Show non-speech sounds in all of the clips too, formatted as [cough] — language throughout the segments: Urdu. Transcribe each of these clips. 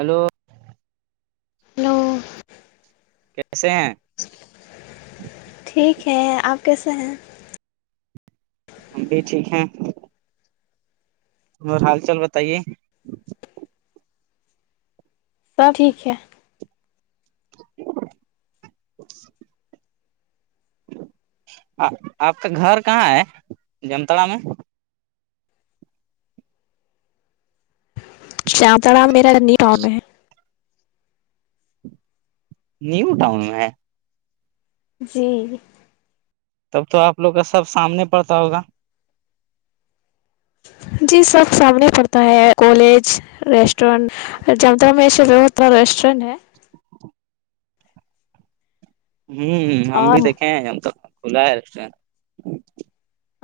ہلو ہیلو کیسے ہیں- ٹھیک ہے آپ کیسے ہیں ہم بھی ٹھیک ہیں- تہ اور حال چال بتائیے- سب ٹھیک ہے- [inaudible] آپ کا گھر کہاں ہے جمتڑا میں شام تڑ میرا رنی ٹپ ہے- نیو ٹؤن میں- جی تب تو آپ لوگ کا سب سامنے پڑتا ہوگا- جی سب سامنے پڑتا ہے کالج ریسٹورینٹ- جم رامشر ب ہوتار رسٹورنٹ ہے- ہوں ہ ہم اور بھی دیکھے ہیں ج تک کھلا ہے ریسٹورینٹ-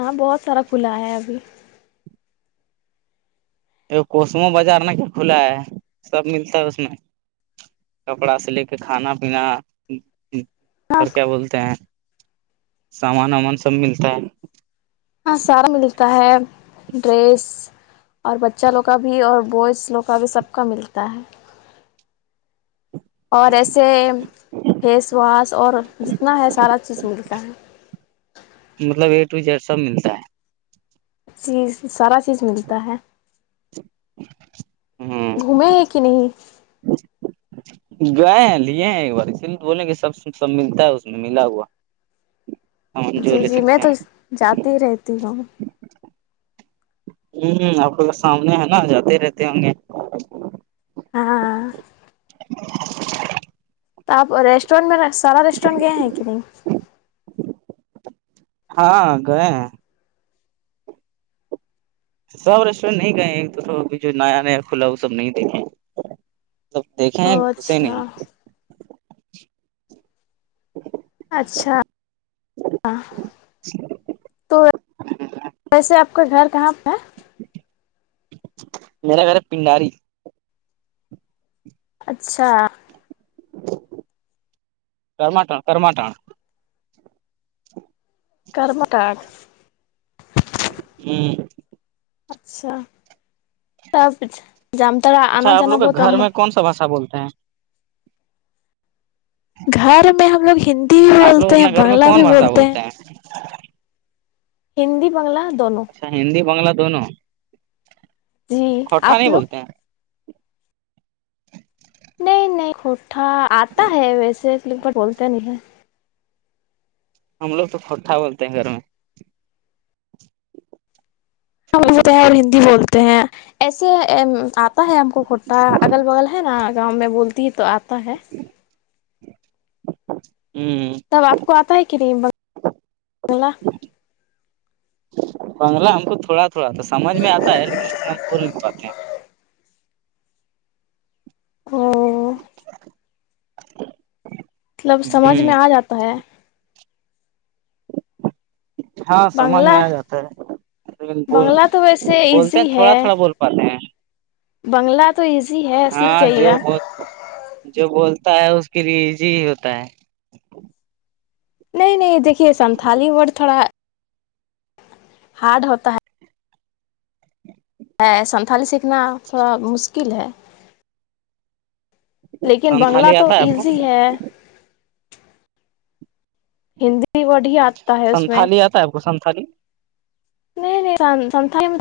ہاں بہت سارا کھلا ہے ابھی- کوسمو بازار ن کیا کھلا ہے سب ملتا ہے اس میں- کپڑا سے لے کے کھانا پینا- ہاں اور کیا بولتے ہیں سامان وامان سب ملتا ہے- ہاں سارا ملتا ہے ڈریس- اور بچہ لوگ کا بھی اور بوائز لوگ کا بھی سب کا ملتا ہے- [inaudible] اور ایسے فیس واس اور جتنا ہے سارا چیز ملتا ہے مطلب اے ٹو جیڈ سب ملتا ہے چیز سارا چیز ملتا ہے- ہے ہ گھومے ہی کہ نہیں- گئے ہیں لیے ہیں ایک بار اسے بولیں کہ سب سب ملتا ہے اس میں ملا ہوا- ہم جو جی لے جی سکتے میں ہیں تو جاتی ہی رہتی ہوں ہوں آپ کو سامنے ہے نا جاتے رہتے ہوں گے ہاں تو آپ ریسٹورینٹ میں سارا ریسٹورینٹ گئے ہیں کہ نہیں ہاں گئے ہیں سب ریسٹورینٹ نہیں گئے تو اب جو نیا نیا کھلا وہ سب نہیں دیکھے مب دیکھیں ہیں او گھسے اچھا نہیں اچھا ہاں تو ویسے آپ کا گھر کہاں پہ ہے ما خھر پنڈاری اچھا ٹماٹا کرماٹان کرم کارڈ ہوں اچھا تب جامتڑا آنا جانا بت باشا بولتے ہیں گھر میں ہم لوگ ہندی بھی آپ لوگ بولتے ہیں اپنا گھر میں بنگلہ کون بھی بولتے ہیں [inaudible] ہندی بنگلہ دونوں اچھا ہندی بنگلہ دونوں جی کھوٹا آپ نہیں لوگ بولتے ہیں نہیں نہیں کٹھا آتا ہے ویسے ل ب بولتے نہیں ہے ہم لوگ تو کھٹا بولتے ہیں گھر میں بولتے ہیں اور ہندی بولتے ہیں ایسے آتا ہے ہم کو کھٹا اگل بغل ہے نا گاؤں میں بولتی ہی تو آتا ہے ہوں تب آپ کو آتا ہے کہ نہیں بنگلہ بنگلہ ہم کو تھوڑا تھوڑا تو سمجھ میں آتا ہے لیکن اتنا ہم بول نہیں پاتے ہیں اور [inaudible] مطلب سمجھ ہیں میں آ ہ جاتا ہے ہاں سمجھ میں بنگلہ آ جاتا ہے لیکن ب بنگلہ تو ویسے بولتے ایزی ہیں تھوڑا ہے تھوڑا بول پاتے ہیں بنگلہ تو ایزی ہے سیکھ ہاں جائیے جو گا بول جو بولتا ہے اس کے لی ایجی ہی ہوتا ہے نہیں نہیں دیکھیے سنتھالی ورڈ تھوڑا ہارڈ ہوتا ہے ہے سنتھالی سیکھنا تھوڑا مشکل ہے لیکن بنگلہ سنتھالی تو آتا ہے آپ کو ایزی ہے ہندی ورڈ ہی آتا ہے اس میں س آپ کو سانتالی نہیں نہیں سانال میں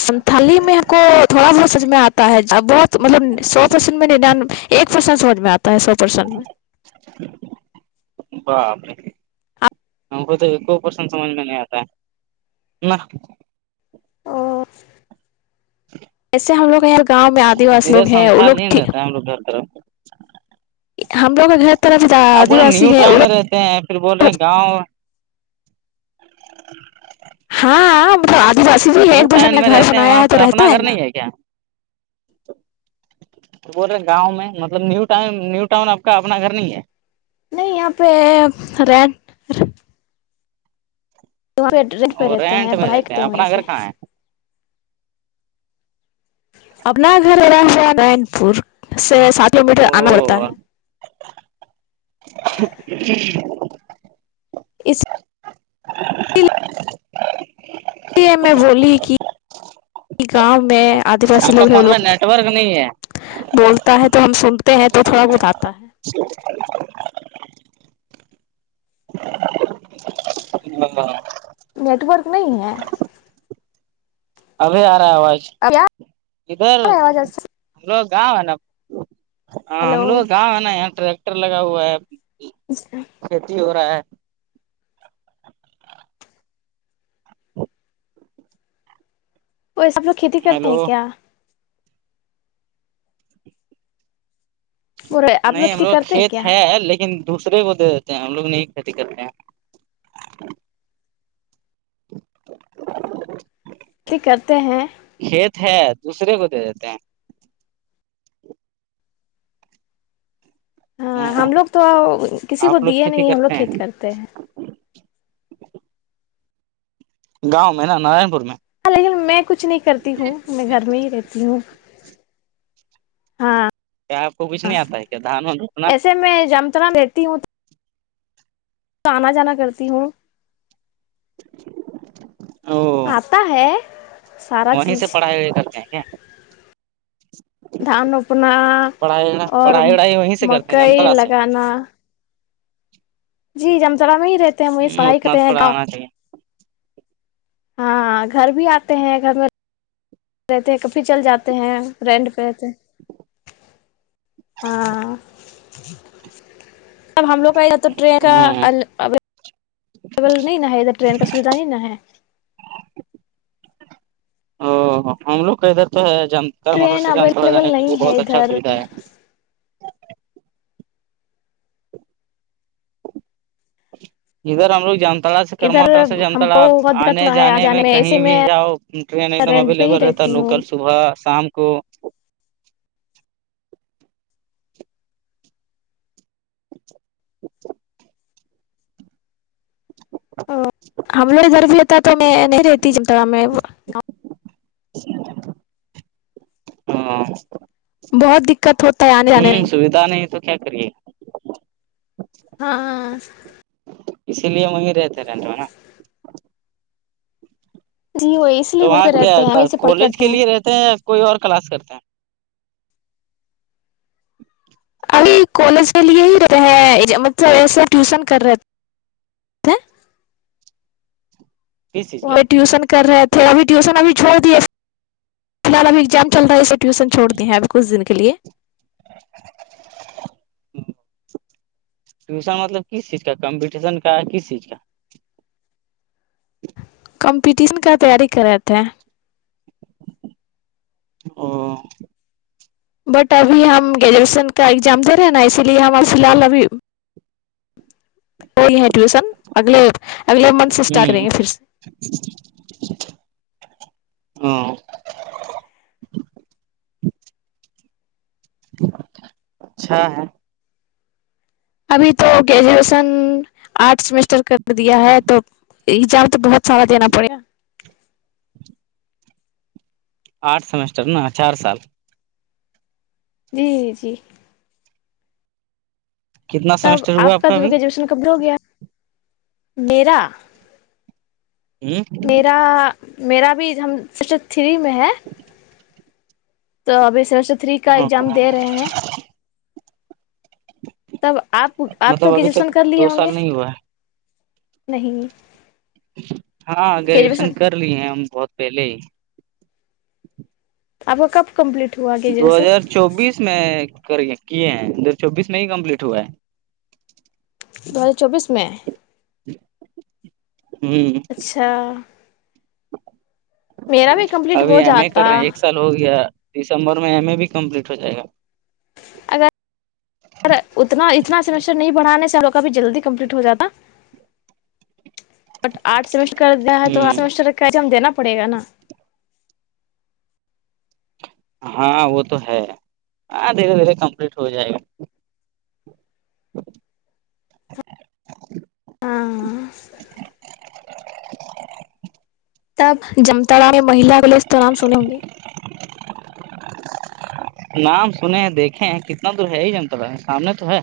سانتالی میں ہے کو تھوڑا بہت سمج میں آتا ہے بہت مطلب سو پرسینٹ میں نان ایک پرسینٹ سمج میں آتا ہے سو پرسینٹ میں [inaudible] ان تو ہیک پسند س مجھ متا نہ ایسے ہم لوگ ار گاؤں میں آدی واسی لوگ ہیں وہ لوگھیک ر برا ہم لوگ کا گھر طرف آپ آدی بولے واسی نیو ہے ٹاؤن میں رہتے ہیں پھر بول رہے ہیں گاؤں ہاں مطلب آدی واسی بھی ایک نیو دوجن ٹاؤن نے میں گھر رہتے ہیں سنایا وہاں ہے تو پر رہتا ہے نا تو بول رہے گاؤں میں مطلب نیو ٹؤ نیو ٹاؤن آپ کا اپنا گھر نہیں ہے نہیں یہاں پہ ریڈ تو رٹ پہ اور رہتے رینٹ ہیں میں پڑھائی رہتے کرتے ہیں وہیں اپنا سے گھر کہاں ہے اپنا گھر با ہوا نارن پور سے سات کلو میٹر آنا پڑتا ہے جی ج اس اس لیے میں بولی کہ گاؤں میں آدی وسی آپ کا لوگ ہیں وہ فون میں لوگ نیٹ ورک نہیں ہے بولتا ہے تو ہم سنتے ہیں تو تھوڑا بت آاتا ہے ہ نیٹ ورک نہیں ہے ابھی آ رہا ہے آواز اب کیا ادھر آواز ایسے ہم لو گاؤں ہے نا ہاں ہم ہیلو لوگ گاؤں ہے نا یہاں ٹریکٹر لگا ہوا ہے اچا کھیتی ہو رہا ہے وہ یہ سب لوگ کھیتی کرتے ہیلو ہیں کیا برے آپ نہیں ہم کھیتی لوگ کرتے ہیں کھیت کیا ہے لیکن دوسرے کو دے دیتے ہیں ہم لوگ نہیں کھیتی کرتے ہیں کرتے ہیں کھیت ہے دوسرے کو دے دیتے ہیں ہاں ہ ہم لوگ تو کسی کو آپ لوگ دیے کھیتی نہیں ہم لوگ کرتے کھیتی ہیں کرتے ہیں گاؤں میں نا نارائن پور میں ل میں کچھ نہیں کرتی ہوں میں گھر میں ہی رہتی ہوں ہاں کیا آپ کو کچھ نہیں آتا ہے کیا دھان روپنا ایسے میں جمتر رہتی ہوں تو آنا جانا کرتی ہوں او آتا ہے سارا وہیں سے چیز پڑھائی ہو کرتے ہیں کیا دھان روپنا پڑھائی اور پڑھائی وڑھائی وہیں سے کرتے ہیں مکئی انترا سے لگانا جی جمترا میں ہی رہتے ہیں وہ یہ ہ پڑائی اتنا کرتے ہیں تھوڑا گاں آنا چاہیے ہاں گھر بھی آتے ہیں گھر میں رہتے ہیں کبھی چل جاتے ہیں رینڈ پہ رہتے ہاں ب ہم لوگ کا ادھر تو ٹرین کا ہ ابل نہیں نا ہے ادھر ٹرین کا سویدھا نہیں نا ہے او ہم لوگ کا ادھر تو ہے جان موٹر ٹرین سائل ہم تھڑ جانے اویلیبل کے لی نہیں ہے بہت اچھا ادھر سویدھا ہے جدھر ہم ل کو جانتے تا سے ادھر کرمٹر سے ہم جمتڑا کو بہت دقت آنے ہوا ہے آ جانے میں کہیں ایسے بھی میں جاؤ ٹرین ایک دم رینٹ پہ اویلیبل ہی رہتا ہے رہتی لوکل ہوں صبح شام کو [inaudible] ہم لو ضرد ہوتا تو میں نہیں رہتی جم ت میں ہاں بہت دقت ہوتا ہے آنے جانے میں پتا نہیں تو کیا کریے ہاں اسی لیے وہگ رہے تھے رینٹو نا جی وہ اس تو لیے وہیں وہاں پہ کیا رہتے ہیں وہیں سے پڑھائی کالج کرتے کے ہیں لیے رہتے ہیں یا کوئی اور کلاس کرتے ہیں ابھی کالج کے لیے ہی رہتا ہیں مطلب ایسا ٹیوشن کر رہے کس چیز وہ کا بھی ٹیوشن کر رہے تھے ابھی ٹیوشن ابھی چھوڑ دیے فی الحال ابھی ایگزام چل رہا ہے ٹیوشن چھو دی ہیں ابھی کچ دن کے لیے ہ ٹیوشن مطلب کس چیز کا کمپٹیشن کا کس چیز کا کمپٹیشن کا تیاری کر رہے تھے او بٹ ابھی ہم گریجویشن کا ایگزام دے رہے ہیں نا اسی لیے ہمار فی الحال ابھی [inaudible] وہی ہے ٹیوشن اگلے اگلے منتھ سے اسٹارٹ کریں گے پھر سے ہاں اچھا ہے ابھی تو گریجویشن آرٹ سمیسٹر کر دیا ہے تو یہ جار تو بہت سارا دینا پڑے گا آٹھ سمیسٹر نا چار سال جی جی جی کتنا تب سیمسٹر ہوا آپ کا تو ابھی گریجویشن کمپلیٹ ہو گیا میرا میرا میرا بھی ہم سکشن تھری میں ہے تو ابھی سمیسٹر تھری کا ہ ایگزام دے رہے ہیں تب آپ آپ تو مطلب ابھی تک گجوشن کر لیے دو ہوں گے سال نہیں ہوا ہے نہیں ہاں گریجویشن کر لی ہیں ہم بہت پہلے ہی آپ کو کب کمپلیٹ ہوا دو گریجویشن ہزار چوبیس میں کر کیے ہیں دو ہار چوبیس میں ہی کمپلیٹ ہوا ہے دو ہزار چوبیس میں ہمم اچھا میرا بھی کمپلیٹ ابھی ہو ایم اے جاتا کر رہے ہیں ایک سال ہو گیا دسمبر میں ایم اے بھی کمپلیٹ ہو جائے گا اگر سر اتنا اتنا سیمیسٹر نہیں بڑھانے چاہو کبھی جلدی کمپلیٹ ہو جاتا [inaudible] بٹ آٹھ سمیسٹر کر دیا ہے تو ہ آٹھ سمسٹر ہم دینا پڑے گ نا ہاں وہ تو ہے ہاں دھیرے دھیرے کمپلیٹ ہو جائے گا ہاں تب جمتاڑا میں مہی کے لیے اس تو نام سنے ہوں گے [inaudible] نام سنے ہیں دیکھیں کتنا دور ہے یہی جنتالہ سامنے تو ہے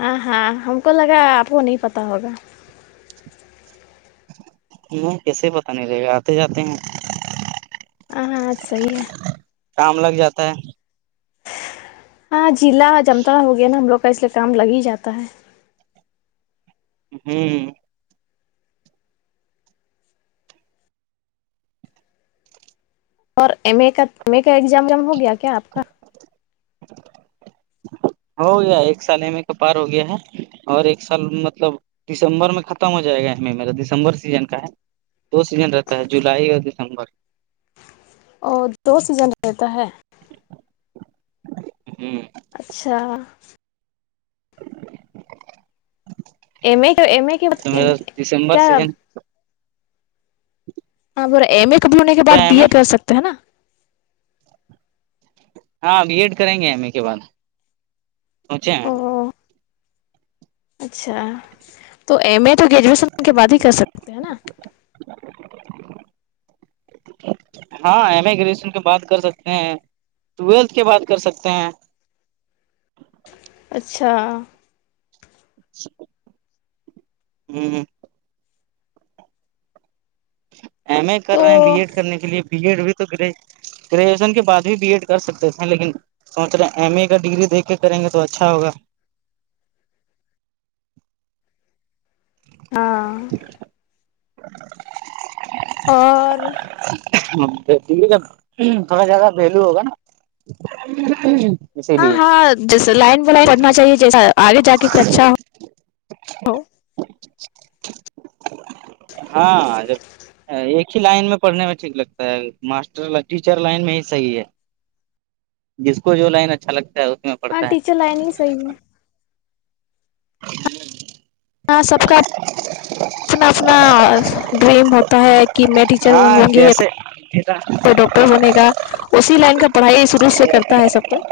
ہاں ہاں ہم کو لگا آپ کو نہیں پتا ہوگا نہیں کیسے ہی پتا نہیں رہے گا آتے جاتے ہیں ہاں صحیح ہے کام لگ جاتا ہے ہاں جلا جمتاڑا ہو گیا نا ہم لوگ کا اس لیے کام لگ ہی جاتا ہے ہمم اور ایم اے کا ایمے کا ایگزام جم ہو گیا کیا آپ کا [inaudible] ہو گیا ایک سال ای میں کا پار ہو گیا ہے اور ایک سال مطلب دسمبر میں ختم ہو جائے گا ہمیں میرا دسمبر سیزن کا ہے دو سیزن رہتا ہے جولائی اوریا دسمبر اورو دو سیزن رہتا ہے ہمم اچھا ایم ا ایم ا تو میرا دسمبر کیا سیزن وہاں پر ایم ا کب ہونے کے بعد کیا ہے بی ایڈ ہمیں کر سکتے ہیں نا ہاں بی ایڈ کریں گے ایم اے کے بعد پہنچے ہیں او اچھا تو ایم ا تو گریجویشن کے بعد ہی کر سکتے ہیں نا [inaudible] [inaudible] ہاں ایم اے گریجویشن کے بات کر سکتے ہیں ٹویلتھ کی بات کر سکتے ہیں اچھا اچ [inaudible] ہی [unintelligible] ایم ا کر تو رہے ہیں بی ایڈ کرنے کے لیے بی ایڈ بھی تو گ گریجویشن کے بعد بھی بی ایڈ کر سکتے تھے لیکن سوچ رہے ہیں ایم اے کا ڈگری دیک کے کریں گے تو اچھا ہوا ہاں [inaudible] اور دے تھوڑا جیادہ ولو ہوگا نا سے ل ہاں بھی [unintelligible] ہاں جیسے لائن بائن کرنا چاہیے جیس آگے جا کے اچھا ہو ہاں ایک ہی لائن میں پڑنے میں ٹھیک لگتا ہے ماسٹر ٹیچر لائن میں ہی صحیح ہے جس کو جو لائن اچھا لگتا ہے اس میں ہاں پڑھتا ہے ٹیچر لائن ہی صحی ہے ہاں سب کا اپنا اپنا ڈریم ہوتا ہے کہ میں ٹیچر بنوں گی یا جا کوئی [unintelligible] ڈاکٹر بنے گا اسی لائن کا پڑھائی شروع سے کرتا ہے سب کوئی